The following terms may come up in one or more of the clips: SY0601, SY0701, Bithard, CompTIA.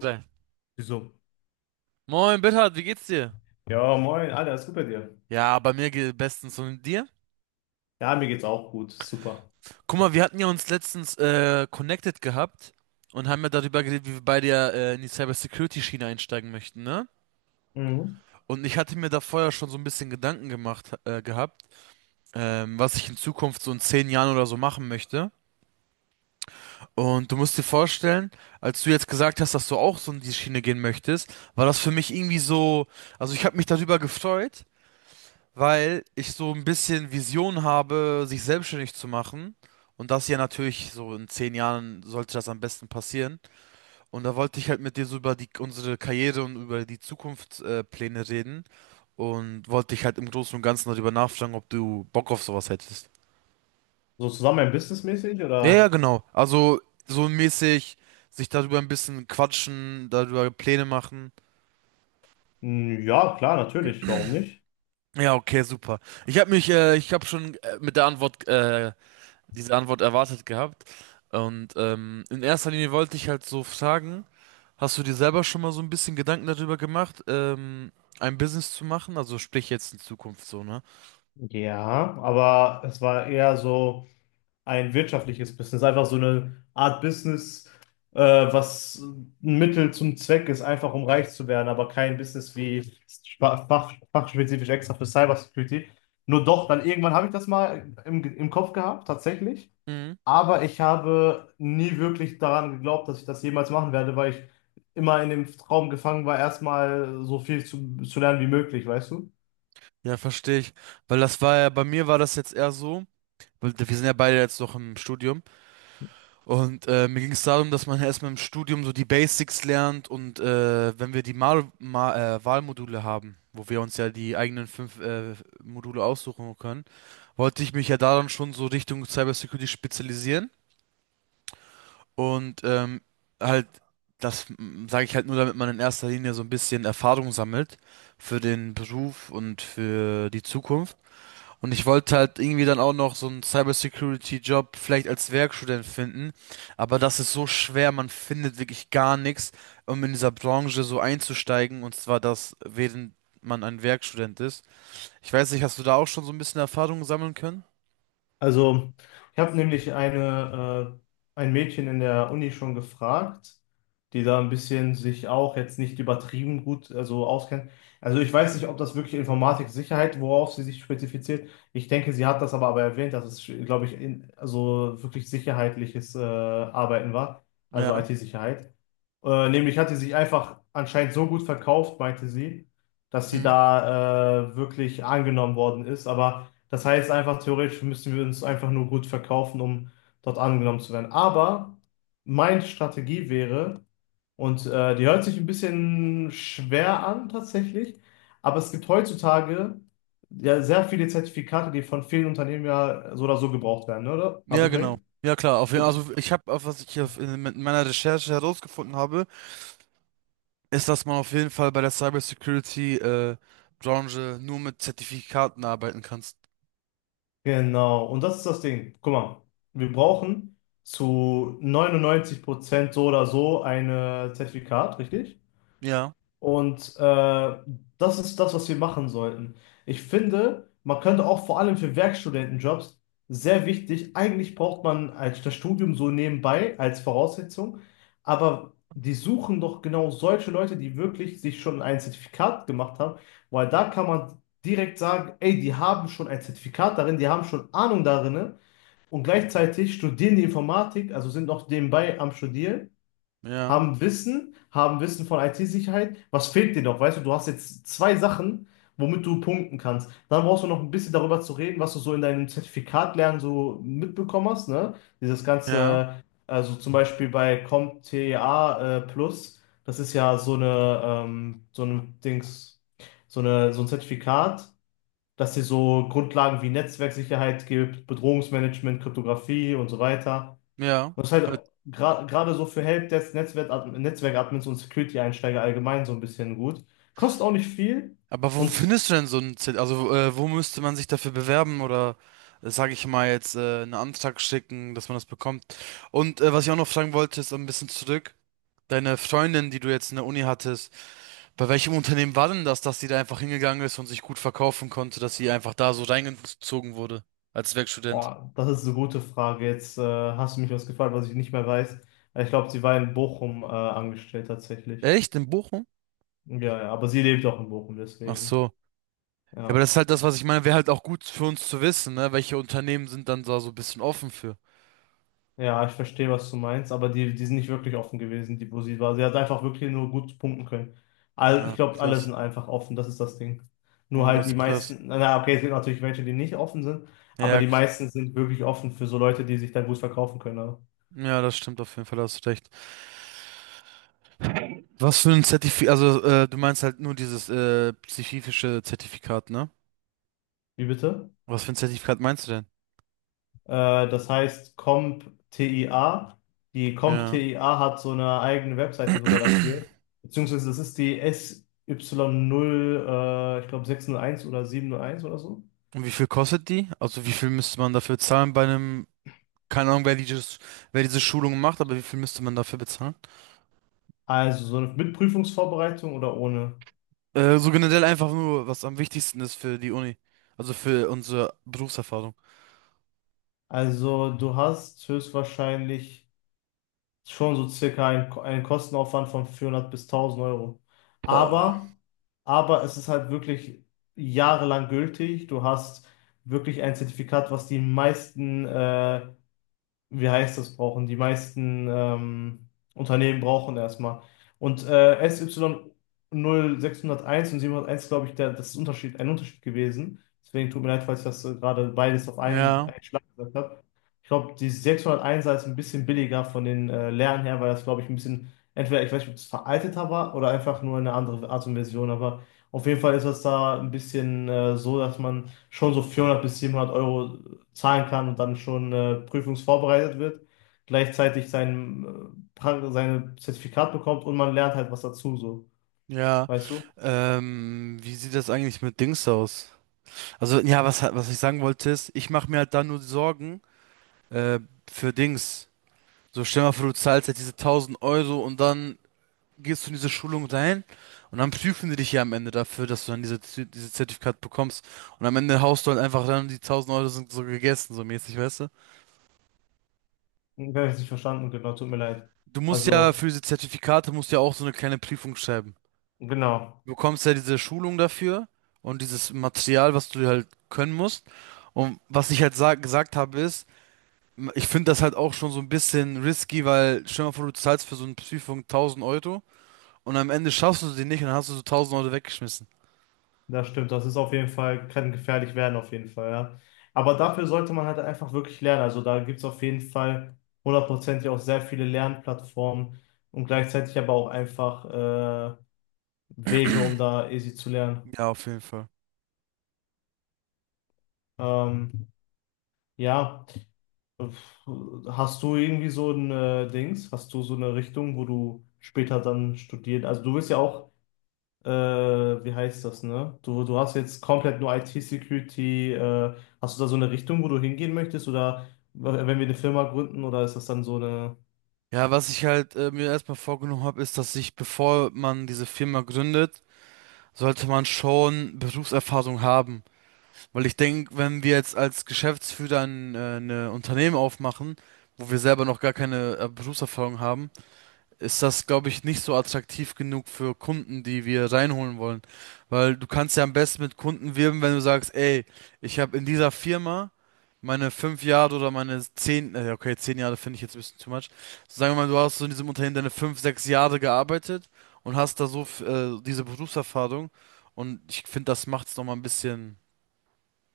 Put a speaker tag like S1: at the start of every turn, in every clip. S1: Sein.
S2: Wieso?
S1: Moin, Bithard, wie geht's dir?
S2: Ja, moin, Alter, ist gut bei dir?
S1: Ja, bei mir geht bestens und dir?
S2: Ja, mir geht's auch gut, super.
S1: Guck mal, wir hatten ja uns letztens connected gehabt und haben ja darüber geredet, wie wir beide ja in die Cybersecurity-Schiene einsteigen möchten, ne?
S2: Mhm.
S1: Und ich hatte mir da vorher schon so ein bisschen Gedanken gemacht gehabt, was ich in Zukunft so in 10 Jahren oder so machen möchte. Und du musst dir vorstellen, als du jetzt gesagt hast, dass du auch so in die Schiene gehen möchtest, war das für mich irgendwie so, also ich habe mich darüber gefreut, weil ich so ein bisschen Vision habe, sich selbstständig zu machen. Und das hier natürlich, so in 10 Jahren sollte das am besten passieren. Und da wollte ich halt mit dir so über die, unsere Karriere und über die Zukunftspläne Pläne reden. Und wollte dich halt im Großen und Ganzen darüber nachfragen, ob du Bock auf sowas hättest.
S2: So zusammen businessmäßig
S1: Ja, ja,
S2: oder?
S1: genau. Also so mäßig sich darüber ein bisschen quatschen, darüber Pläne machen.
S2: Hm, ja, klar, natürlich, warum nicht?
S1: Ja, okay, super. Ich habe schon mit der Antwort diese Antwort erwartet gehabt. Und in erster Linie wollte ich halt so fragen, hast du dir selber schon mal so ein bisschen Gedanken darüber gemacht, ein Business zu machen? Also sprich jetzt in Zukunft so, ne?
S2: Ja, aber es war eher so ein wirtschaftliches Business, einfach so eine Art Business, was ein Mittel zum Zweck ist, einfach um reich zu werden, aber kein Business wie fachspezifisch extra für Cybersecurity. Nur doch, dann irgendwann habe ich das mal im Kopf gehabt, tatsächlich.
S1: Mhm.
S2: Aber ich habe nie wirklich daran geglaubt, dass ich das jemals machen werde, weil ich immer in dem Traum gefangen war, erstmal so viel zu lernen wie möglich, weißt du?
S1: Ja, verstehe ich. Weil das war ja, bei mir war das jetzt eher so, weil wir sind ja beide jetzt noch im Studium und mir ging es darum, dass man ja erstmal im Studium so die Basics lernt und wenn wir die Mal Ma Wahlmodule haben, wo wir uns ja die eigenen fünf Module aussuchen können, wollte ich mich ja daran schon so Richtung Cybersecurity spezialisieren und halt das sage ich halt nur, damit man in erster Linie so ein bisschen Erfahrung sammelt für den Beruf und für die Zukunft. Und ich wollte halt irgendwie dann auch noch so einen Cybersecurity-Job vielleicht als Werkstudent finden, aber das ist so schwer, man findet wirklich gar nichts, um in dieser Branche so einzusteigen und zwar das, während man ein Werkstudent ist. Ich weiß nicht, hast du da auch schon so ein bisschen Erfahrung sammeln können?
S2: Also, ich habe nämlich ein Mädchen in der Uni schon gefragt, die da ein bisschen sich auch jetzt nicht übertrieben gut, also auskennt. Also ich weiß nicht, ob das wirklich Informatik-Sicherheit, worauf sie sich spezifiziert. Ich denke, sie hat das aber erwähnt, dass es, glaube ich, also wirklich sicherheitliches Arbeiten war, also
S1: Ja.
S2: IT-Sicherheit. Nämlich hat sie sich einfach anscheinend so gut verkauft, meinte sie, dass sie da wirklich angenommen worden ist. Aber das heißt einfach, theoretisch müssen wir uns einfach nur gut verkaufen, um dort angenommen zu werden. Aber meine Strategie wäre, und die hört sich ein bisschen schwer an tatsächlich, aber es gibt heutzutage ja sehr viele Zertifikate, die von vielen Unternehmen ja so oder so gebraucht werden, ne, oder? Habe
S1: Ja,
S2: ich
S1: genau.
S2: recht?
S1: Ja, klar. Auf jeden,
S2: Gut.
S1: also ich habe, was ich hier in mit meiner Recherche herausgefunden habe, ist, dass man auf jeden Fall bei der Cybersecurity Branche nur mit Zertifikaten arbeiten kannst.
S2: Genau, und das ist das Ding. Guck mal, wir brauchen zu 99% so oder so ein Zertifikat, richtig?
S1: Ja,
S2: Und das ist das, was wir machen sollten. Ich finde, man könnte auch vor allem für Werkstudentenjobs sehr wichtig, eigentlich braucht man als das Studium so nebenbei als Voraussetzung, aber die suchen doch genau solche Leute, die wirklich sich schon ein Zertifikat gemacht haben, weil da kann man direkt sagen, ey, die haben schon ein Zertifikat darin, die haben schon Ahnung darin und gleichzeitig studieren die Informatik, also sind noch nebenbei am Studieren,
S1: ja,
S2: haben Wissen von IT-Sicherheit. Was fehlt dir noch? Weißt du, du hast jetzt zwei Sachen, womit du punkten kannst. Dann brauchst du noch ein bisschen darüber zu reden, was du so in deinem Zertifikat lernen so mitbekommen hast, ne? Dieses
S1: ja,
S2: ganze, also zum Beispiel bei CompTIA Plus, das ist ja so eine, so ein Dings, so ein Zertifikat, dass dir so Grundlagen wie Netzwerksicherheit gibt, Bedrohungsmanagement, Kryptographie und so weiter.
S1: ja.
S2: Was
S1: Mit-
S2: halt gerade so für Helpdesk, Netzwerkadmins und Security-Einsteiger allgemein so ein bisschen gut. Kostet auch nicht viel.
S1: Aber wo
S2: Und
S1: findest du denn so ein Zert Also wo müsste man sich dafür bewerben oder sage ich mal jetzt einen Antrag schicken, dass man das bekommt? Und was ich auch noch fragen wollte, ist so ein bisschen zurück. Deine Freundin, die du jetzt in der Uni hattest. Bei welchem Unternehmen war denn das, dass sie da einfach hingegangen ist und sich gut verkaufen konnte, dass sie einfach da so reingezogen wurde als Werkstudent?
S2: oh, das ist eine gute Frage. Jetzt hast du mich was gefragt, was ich nicht mehr weiß. Ich glaube, sie war in Bochum angestellt tatsächlich.
S1: Echt? In Bochum?
S2: Ja, ja, aber sie lebt auch in Bochum,
S1: Ach
S2: deswegen.
S1: so. Ja, aber
S2: Ja.
S1: das ist halt das, was ich meine, wäre halt auch gut für uns zu wissen, ne? Welche Unternehmen sind dann da so ein bisschen offen für?
S2: Ja, ich verstehe, was du meinst, aber die sind nicht wirklich offen gewesen, die Bussi war. Sie hat einfach wirklich nur gut punkten können. Ich
S1: Ja,
S2: glaube, alle
S1: krass.
S2: sind einfach offen, das ist das Ding. Nur
S1: Oh,
S2: halt
S1: das
S2: die
S1: ist krass.
S2: meisten, na okay, es gibt natürlich welche, die nicht offen sind, aber
S1: Ja,
S2: die meisten sind wirklich offen für so Leute, die sich dann gut verkaufen können,
S1: ja, das stimmt auf jeden Fall, da hast du recht. Was für ein Zertifikat, also du meinst halt nur dieses spezifische Zertifikat, ne?
S2: Wie bitte?
S1: Was für ein Zertifikat meinst du
S2: Das heißt CompTIA. Die
S1: denn?
S2: Comp
S1: Ja.
S2: t i a hat so eine eigene Webseite sogar dafür. Beziehungsweise das ist die SY0, ich glaube 601 oder 701 oder so.
S1: Und wie viel kostet die? Also wie viel müsste man dafür zahlen bei einem, keine Ahnung, wer diese Schulung macht, aber wie viel müsste man dafür bezahlen?
S2: Also so mit Prüfungsvorbereitung oder ohne?
S1: So generell einfach nur, was am wichtigsten ist für die Uni. Also für unsere Berufserfahrung.
S2: Also du hast höchstwahrscheinlich schon so circa einen Kostenaufwand von 400 bis 1000 Euro.
S1: Boah.
S2: Aber, aber es ist halt wirklich jahrelang gültig. Du hast wirklich ein Zertifikat, was die meisten wie heißt das, brauchen. Die meisten Unternehmen brauchen erstmal. Und SY0601 und 701, glaube ich, das ist ein Unterschied gewesen. Deswegen tut mir leid, falls ich das gerade beides auf einen,
S1: Ja,
S2: einen Schlag gesagt habe. Ich glaube, die 601 ist ein bisschen billiger von den Lernen her, weil das, glaube ich, ein bisschen, entweder, ich weiß nicht, ob es veralteter war oder einfach nur eine andere Art und Version, aber auf jeden Fall ist das da ein bisschen so, dass man schon so 400 bis 700 Euro zahlen kann und dann schon prüfungsvorbereitet wird, gleichzeitig seine Zertifikat bekommt und man lernt halt was dazu, so.
S1: ja.
S2: Weißt du?
S1: Wie sieht das eigentlich mit Dings aus? Also, ja, was ich sagen wollte ist, ich mache mir halt da nur Sorgen, äh, für Dings. So, stell mal vor, du zahlst jetzt diese 1000 € und dann gehst du in diese Schulung rein und dann prüfen die dich ja am Ende dafür, dass du dann dieses Zertifikat bekommst. Und am Ende haust du halt einfach dann die 1000 € sind so gegessen, so mäßig, weißt du?
S2: Ich habe es nicht verstanden, genau, tut mir leid.
S1: Du musst ja
S2: Also,
S1: für diese Zertifikate musst ja auch so eine kleine Prüfung schreiben.
S2: genau,
S1: Du bekommst ja diese Schulung dafür und dieses Material, was du halt können musst. Und was ich halt gesagt habe ist, ich finde das halt auch schon so ein bisschen risky, weil stell dir mal vor, du zahlst für so eine Prüfung 1000 € und am Ende schaffst du sie nicht und dann hast du so 1000 € weggeschmissen.
S2: das stimmt. Das ist auf jeden Fall, kann gefährlich werden, auf jeden Fall, ja. Aber dafür sollte man halt einfach wirklich lernen. Also da gibt es auf jeden Fall hundertprozentig auch sehr viele Lernplattformen und gleichzeitig aber auch einfach äh, Wege, um da easy zu lernen.
S1: Ja, auf jeden Fall.
S2: Ähm, ja. Hast du irgendwie so ein Dings? Hast du so eine Richtung, wo du später dann studierst? Also du bist ja auch, wie heißt das, ne? Du hast jetzt komplett nur IT-Security. Hast du da so eine Richtung, wo du hingehen möchtest? Oder wenn wir eine Firma gründen, oder ist das dann so eine.
S1: Ja, was ich halt mir erstmal vorgenommen habe, ist, dass ich, bevor man diese Firma gründet, sollte man schon Berufserfahrung haben. Weil ich denke, wenn wir jetzt als Geschäftsführer eine Unternehmen aufmachen, wo wir selber noch gar keine Berufserfahrung haben, ist das, glaube ich, nicht so attraktiv genug für Kunden, die wir reinholen wollen. Weil du kannst ja am besten mit Kunden wirben, wenn du sagst, ey, ich habe in dieser Firma meine 5 Jahre oder meine 10, okay, 10 Jahre finde ich jetzt ein bisschen too much. So, sagen wir mal, du hast so in diesem Unternehmen deine 5, 6 Jahre gearbeitet und hast da so diese Berufserfahrung. Und ich finde, das macht es nochmal ein bisschen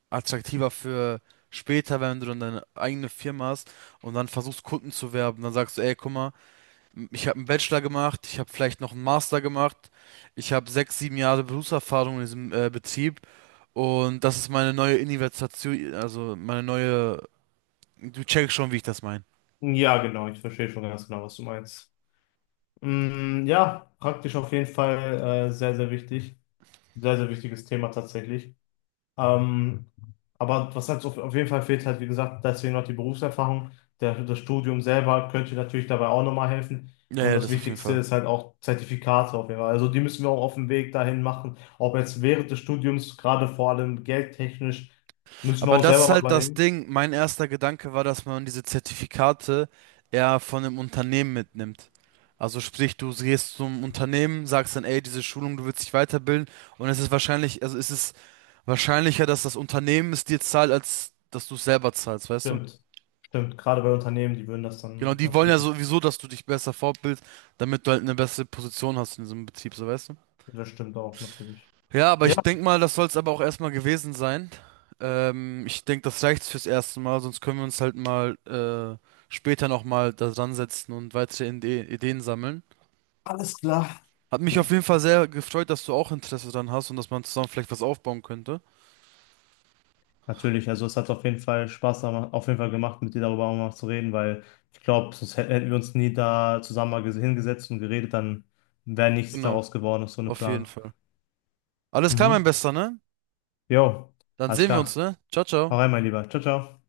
S1: attraktiver für später, wenn du dann deine eigene Firma hast und dann versuchst, Kunden zu werben. Dann sagst du, ey, guck mal, ich habe einen Bachelor gemacht, ich habe vielleicht noch einen Master gemacht, ich habe 6, 7 Jahre Berufserfahrung in diesem Betrieb und das ist meine neue Investition, also meine neue. Du checkst schon, wie ich das meine.
S2: Ja, genau, ich verstehe schon ganz genau, was du meinst. Mm, ja, praktisch auf jeden Fall sehr, sehr wichtig. Sehr, sehr wichtiges Thema tatsächlich. Ähm, aber was halt so auf jeden Fall fehlt, halt wie gesagt, deswegen noch die Berufserfahrung. Das Studium selber könnte natürlich dabei auch nochmal helfen.
S1: Ja,
S2: Und
S1: ja,
S2: das
S1: das auf jeden
S2: Wichtigste
S1: Fall.
S2: ist halt auch Zertifikate auf jeden Fall. Also die müssen wir auch auf dem Weg dahin machen. Ob jetzt während des Studiums, gerade vor allem geldtechnisch, müssen wir
S1: Aber
S2: auch
S1: das
S2: selber
S1: ist
S2: mal
S1: halt das
S2: überlegen.
S1: Ding. Mein erster Gedanke war, dass man diese Zertifikate eher von einem Unternehmen mitnimmt. Also sprich, du gehst zum Unternehmen, sagst dann, ey, diese Schulung, du willst dich weiterbilden und es ist wahrscheinlich, also es ist wahrscheinlicher, dass das Unternehmen es dir zahlt, als dass du es selber zahlst, weißt du?
S2: Stimmt. Stimmt. Gerade bei Unternehmen, die würden das
S1: Genau,
S2: dann
S1: die wollen ja
S2: natürlich.
S1: sowieso, dass du dich besser fortbildest, damit du halt eine bessere Position hast in diesem Betrieb, so weißt du?
S2: Das stimmt auch natürlich.
S1: Ja, aber
S2: Ja,
S1: ich denke mal, das soll es aber auch erstmal gewesen sein. Ich denke, das reicht fürs erste Mal, sonst können wir uns halt mal später nochmal da dran setzen und weitere Ideen sammeln.
S2: alles klar.
S1: Hat mich auf jeden Fall sehr gefreut, dass du auch Interesse dran hast und dass man zusammen vielleicht was aufbauen könnte.
S2: Natürlich, also es hat auf jeden Fall Spaß auf jeden Fall gemacht, mit dir darüber auch mal zu reden, weil ich glaube, sonst hätten wir uns nie da zusammen mal hingesetzt und geredet, dann wäre nichts
S1: Genau,
S2: daraus geworden aus so einem
S1: auf jeden
S2: Plan.
S1: Fall. Alles klar, mein
S2: Mhm.
S1: Bester, ne?
S2: Jo,
S1: Dann
S2: alles
S1: sehen wir
S2: klar.
S1: uns, ne? Ciao,
S2: Hau
S1: ciao.
S2: rein, mein Lieber. Ciao, ciao.